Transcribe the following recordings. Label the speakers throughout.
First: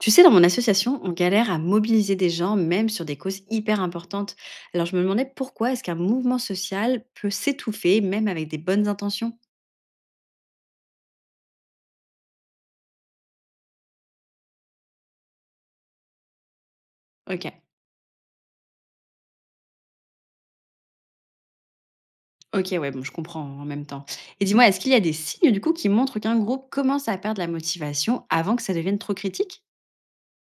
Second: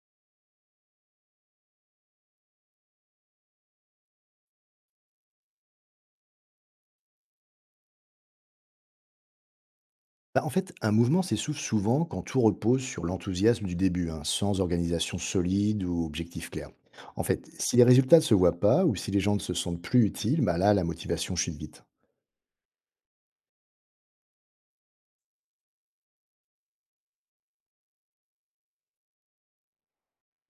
Speaker 1: Tu sais, dans mon association, on galère à mobiliser des gens, même sur des causes hyper importantes. Alors je me demandais pourquoi est-ce qu'un mouvement social peut s'étouffer, même avec des bonnes intentions.
Speaker 2: Bah, en fait, un mouvement s'essouffle souvent quand tout repose sur l'enthousiasme du début, hein, sans organisation solide ou objectif clair. En
Speaker 1: Ok,
Speaker 2: fait, si les résultats ne se voient pas ou si les gens ne se sentent plus utiles, bah là, la motivation chute vite.
Speaker 1: ok, ouais, bon, je comprends en même temps. Et dis-moi, est-ce qu'il y a des signes du coup qui montrent qu'un groupe commence à perdre la motivation avant que ça devienne trop critique?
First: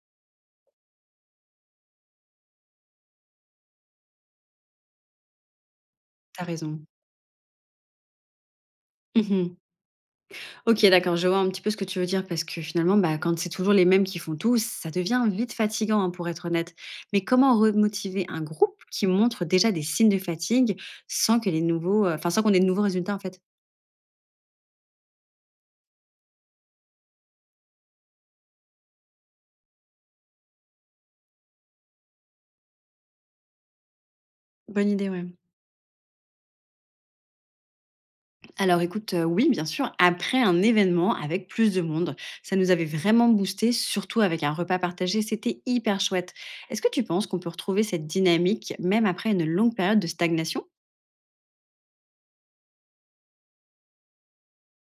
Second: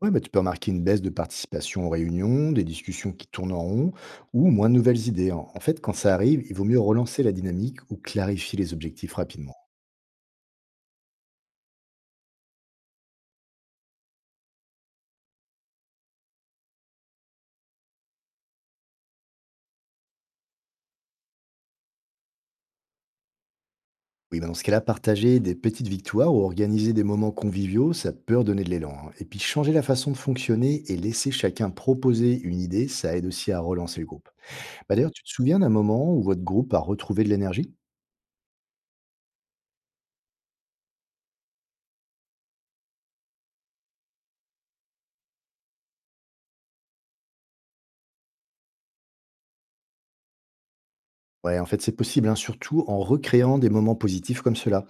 Speaker 2: Ouais, bah, tu peux remarquer une baisse de participation aux réunions, des discussions qui tournent en rond ou moins de nouvelles idées. En fait, quand ça
Speaker 1: T'as
Speaker 2: arrive, il vaut mieux
Speaker 1: raison.
Speaker 2: relancer la dynamique ou clarifier les objectifs rapidement.
Speaker 1: OK, d'accord, je vois un petit peu ce que tu veux dire parce que finalement, bah, quand c'est toujours les mêmes qui font tout, ça devient vite fatigant, hein, pour être honnête. Mais comment remotiver un groupe qui montre déjà des signes de fatigue sans que les nouveaux, enfin, sans qu'on ait de nouveaux résultats, en fait?
Speaker 2: Oui, bah dans ce cas-là, partager des petites victoires ou organiser des moments conviviaux, ça peut redonner de l'élan, hein. Et puis changer la façon de fonctionner et laisser chacun proposer une idée, ça aide aussi à relancer le groupe.
Speaker 1: Bonne
Speaker 2: Bah,
Speaker 1: idée,
Speaker 2: d'ailleurs, tu
Speaker 1: ouais.
Speaker 2: te souviens d'un moment où votre groupe a retrouvé de l'énergie?
Speaker 1: Alors écoute, oui, bien sûr, après un événement avec plus de monde, ça nous avait vraiment boosté, surtout avec un repas partagé, c'était hyper chouette. Est-ce que tu penses qu'on peut retrouver cette dynamique même après une longue période de stagnation?
Speaker 2: Ouais, en fait, c'est possible, hein, surtout en recréant des moments positifs comme cela.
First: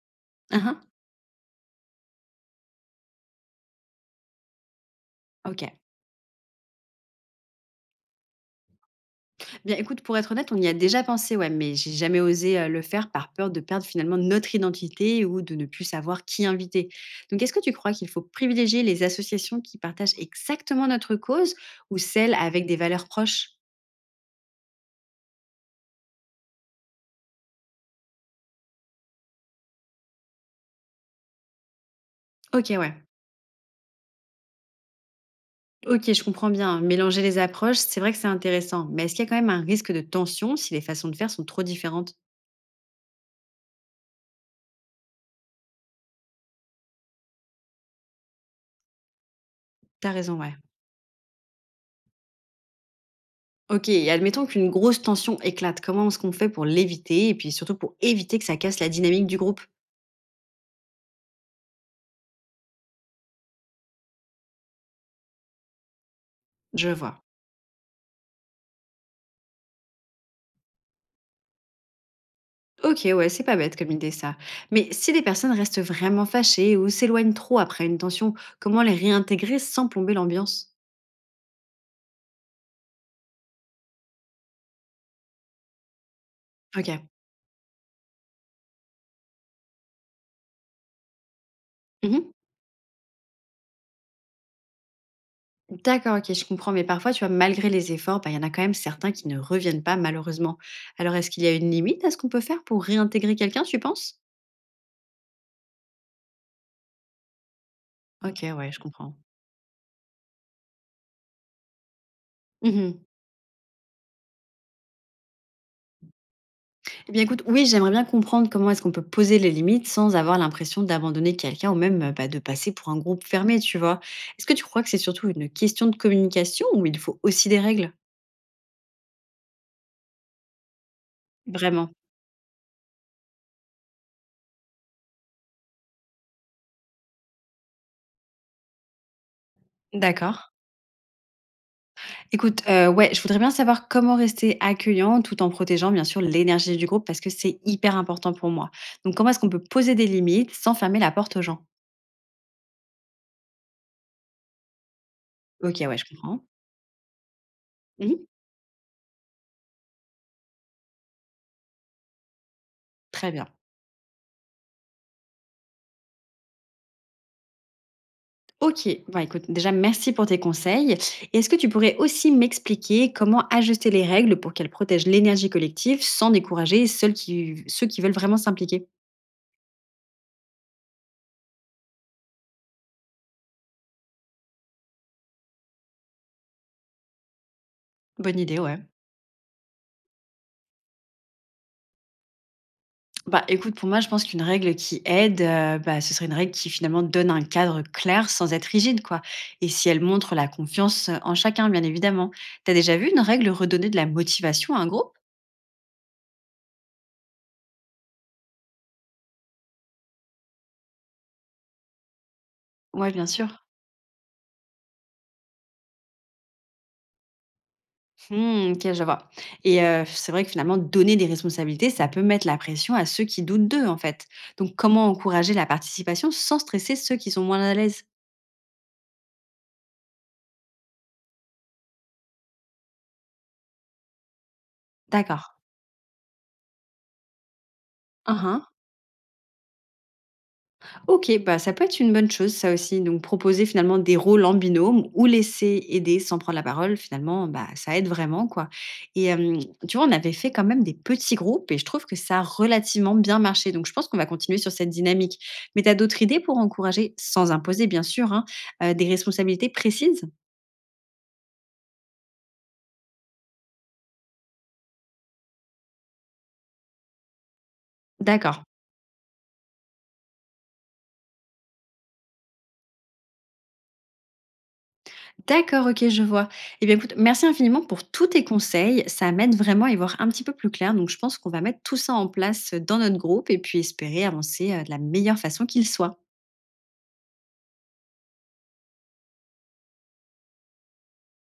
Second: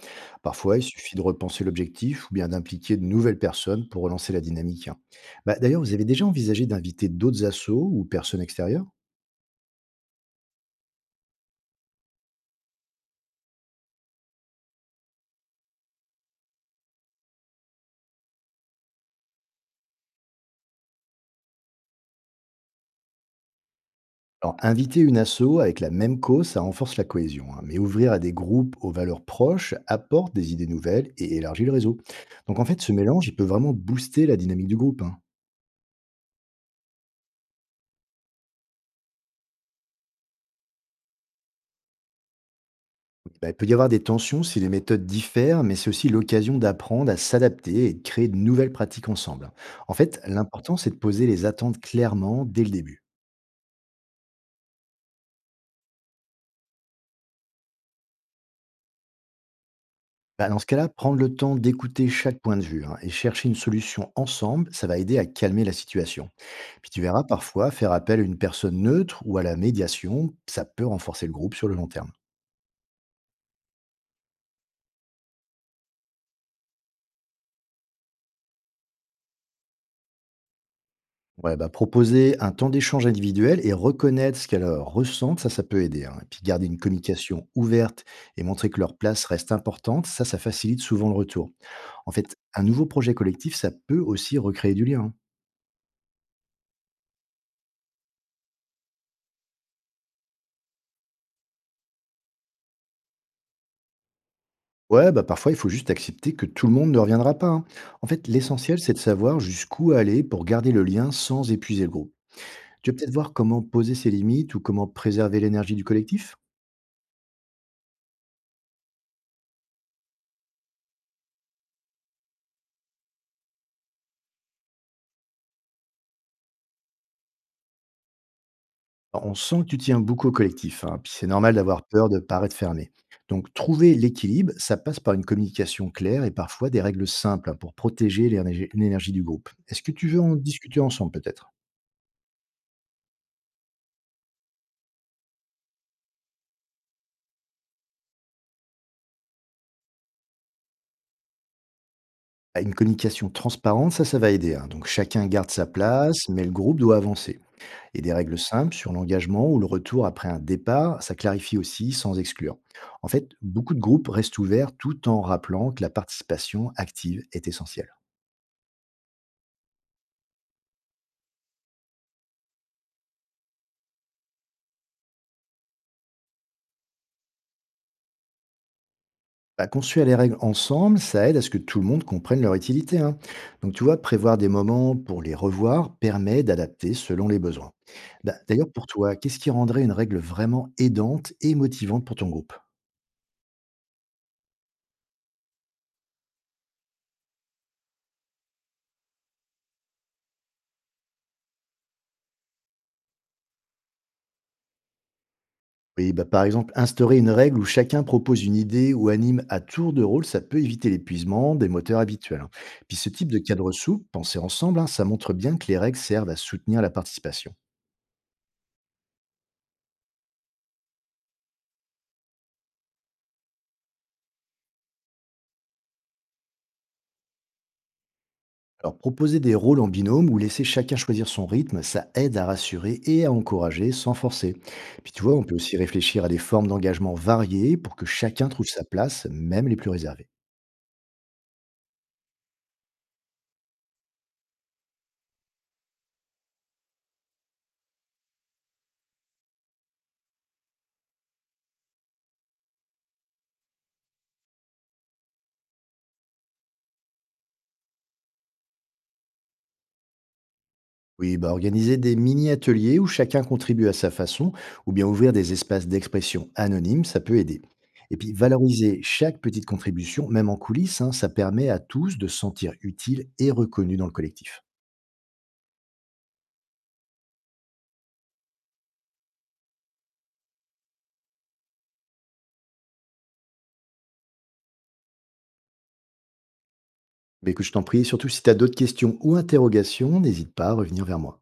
Speaker 1: Hein
Speaker 2: Parfois,
Speaker 1: hein.
Speaker 2: il suffit de repenser l'objectif ou bien d'impliquer de nouvelles personnes pour relancer la dynamique, hein. Bah,
Speaker 1: OK.
Speaker 2: d'ailleurs, vous avez déjà envisagé d'inviter d'autres assos ou personnes extérieures?
Speaker 1: Bien, écoute, pour être honnête, on y a déjà pensé, ouais, mais j'ai jamais osé le faire par peur de perdre finalement notre identité ou de ne plus savoir qui inviter. Donc, est-ce que tu crois qu'il faut privilégier les associations qui partagent exactement notre cause ou celles avec des valeurs proches?
Speaker 2: Alors, inviter une asso avec la même cause, ça renforce la cohésion, hein, mais ouvrir à des groupes aux valeurs proches apporte des idées nouvelles et élargit le réseau. Donc, en
Speaker 1: Ok,
Speaker 2: fait, ce
Speaker 1: ouais.
Speaker 2: mélange, il peut vraiment booster la dynamique du groupe, hein.
Speaker 1: Ok, je comprends bien, hein. Mélanger les approches, c'est vrai que c'est intéressant, mais est-ce qu'il y a quand même un risque de tension si les façons de faire sont trop différentes?
Speaker 2: Bah, il peut y avoir des tensions si les méthodes diffèrent, mais c'est aussi l'occasion d'apprendre à s'adapter et de créer de nouvelles pratiques ensemble. En
Speaker 1: T'as
Speaker 2: fait,
Speaker 1: raison, ouais.
Speaker 2: l'important, c'est de poser les attentes clairement dès le début.
Speaker 1: Ok, et admettons qu'une grosse tension éclate. Comment est-ce qu'on fait pour l'éviter et puis surtout pour éviter que ça casse la dynamique du groupe?
Speaker 2: Bah, dans ce cas-là, prendre le temps d'écouter chaque point de vue, hein, et chercher une solution ensemble, ça va aider à calmer la situation.
Speaker 1: Je
Speaker 2: Puis tu
Speaker 1: vois.
Speaker 2: verras, parfois, faire appel à une personne neutre ou à la médiation, ça peut renforcer le groupe sur le long terme.
Speaker 1: Ok, ouais, c'est pas bête comme idée ça. Mais si les personnes restent vraiment fâchées ou s'éloignent trop après une tension, comment les réintégrer sans plomber l'ambiance?
Speaker 2: Ouais, bah, proposer un temps d'échange individuel et reconnaître ce qu'elles ressentent, ça, ça peut aider, hein. Et puis garder une
Speaker 1: Ok.
Speaker 2: communication ouverte et montrer que leur place reste importante, ça facilite souvent le retour. En
Speaker 1: Mhm.
Speaker 2: fait, un nouveau projet collectif, ça peut aussi recréer du lien, hein.
Speaker 1: D'accord, ok, je comprends. Mais parfois, tu vois, malgré les efforts, bah, il y en a quand même certains qui ne reviennent pas malheureusement. Alors, est-ce qu'il y a une limite à ce qu'on peut faire pour réintégrer quelqu'un, tu penses?
Speaker 2: Ouais, bah parfois il faut juste accepter que tout le monde ne reviendra pas, hein. En fait,
Speaker 1: Ok, ouais, je
Speaker 2: l'essentiel, c'est de
Speaker 1: comprends.
Speaker 2: savoir jusqu'où aller pour garder le lien sans épuiser le groupe. Tu veux
Speaker 1: Mhm.
Speaker 2: peut-être voir comment poser ses limites ou comment préserver l'énergie du collectif?
Speaker 1: Eh bien, écoute, oui, j'aimerais bien comprendre comment est-ce qu'on peut poser les limites sans avoir l'impression d'abandonner quelqu'un ou même bah, de passer pour un groupe fermé, tu vois. Est-ce que tu crois que c'est surtout une question de communication ou il faut aussi des règles?
Speaker 2: On sent que tu tiens beaucoup au collectif, hein, puis c'est normal d'avoir
Speaker 1: Vraiment.
Speaker 2: peur de paraître fermé. Donc trouver l'équilibre, ça passe par une communication claire et parfois des règles simples, hein, pour protéger l'énergie du groupe. Est-ce que tu veux
Speaker 1: D'accord.
Speaker 2: en discuter ensemble peut-être?
Speaker 1: Écoute, ouais, je voudrais bien savoir comment rester accueillant tout en protégeant, bien sûr, l'énergie du groupe parce que c'est hyper important pour moi. Donc, comment est-ce qu'on peut poser des limites sans fermer la porte aux gens?
Speaker 2: Ah, une communication transparente, ça va aider, hein. Donc chacun garde sa
Speaker 1: Ok, ouais, je
Speaker 2: place, mais
Speaker 1: comprends.
Speaker 2: le groupe doit avancer. Et des
Speaker 1: Mhm.
Speaker 2: règles simples sur l'engagement ou le retour après un départ, ça clarifie aussi sans exclure. En fait,
Speaker 1: Très bien.
Speaker 2: beaucoup de groupes restent ouverts tout en rappelant que la participation active est essentielle.
Speaker 1: OK. Bah, écoute, déjà, merci pour tes conseils. Et est-ce que tu pourrais aussi m'expliquer comment ajuster les règles pour qu'elles protègent l'énergie collective sans décourager ceux qui veulent vraiment s'impliquer?
Speaker 2: Bah, construire les règles ensemble, ça aide à ce que tout le monde comprenne leur utilité, hein. Donc tu vois, prévoir des moments pour les revoir permet d'adapter selon les besoins. Bah,
Speaker 1: Bonne idée,
Speaker 2: d'ailleurs,
Speaker 1: ouais.
Speaker 2: pour toi, qu'est-ce qui rendrait une règle vraiment aidante et motivante pour ton groupe?
Speaker 1: Bah, écoute, pour moi, je pense qu'une règle qui aide, bah, ce serait une règle qui finalement donne un cadre clair sans être rigide, quoi. Et si elle montre la confiance en chacun, bien évidemment. T'as déjà vu une règle redonner de la motivation à un groupe?
Speaker 2: Oui, bah, par exemple, instaurer une règle où chacun propose une idée ou anime à tour de rôle, ça peut éviter l'épuisement des moteurs habituels, hein. Puis ce
Speaker 1: Ouais, bien
Speaker 2: type de
Speaker 1: sûr.
Speaker 2: cadre souple, penser ensemble, hein, ça montre bien que les règles servent à soutenir la participation.
Speaker 1: Mmh, OK, je vois et c'est vrai que finalement donner des responsabilités, ça peut mettre la pression à ceux qui doutent d'eux, en fait. Donc comment encourager la participation sans stresser ceux qui sont moins à l'aise?
Speaker 2: Alors proposer des rôles en binôme ou laisser chacun choisir son rythme, ça aide à rassurer et à encourager sans forcer. Puis tu vois,
Speaker 1: D'accord.
Speaker 2: on peut aussi réfléchir à des formes d'engagement variées pour que chacun
Speaker 1: Mmh.
Speaker 2: trouve sa place, même les plus réservés.
Speaker 1: OK, bah, ça peut être une bonne chose ça aussi. Donc proposer finalement des rôles en binôme ou laisser aider sans prendre la parole, finalement, bah, ça aide vraiment quoi. Et tu vois, on avait fait quand même des petits groupes et je trouve que ça a relativement bien marché. Donc je pense qu'on va continuer sur cette dynamique. Mais tu as d'autres idées pour encourager, sans imposer bien sûr, hein, des responsabilités précises?
Speaker 2: Oui, bah organiser des mini-ateliers où chacun contribue à sa façon, ou bien ouvrir des espaces d'expression anonymes, ça peut aider. Et puis
Speaker 1: D'accord.
Speaker 2: valoriser chaque petite contribution, même en coulisses, hein, ça permet à tous de se sentir utiles et reconnus dans le collectif.
Speaker 1: D'accord, OK, je vois. Eh bien, écoute, merci infiniment pour tous tes conseils. Ça m'aide vraiment à y voir un petit peu plus clair. Donc, je pense qu'on va mettre tout ça en place dans notre groupe et puis espérer avancer de la meilleure façon qu'il soit.
Speaker 2: Mais que je t'en prie, surtout si tu as d'autres questions ou interrogations, n'hésite pas à revenir vers moi.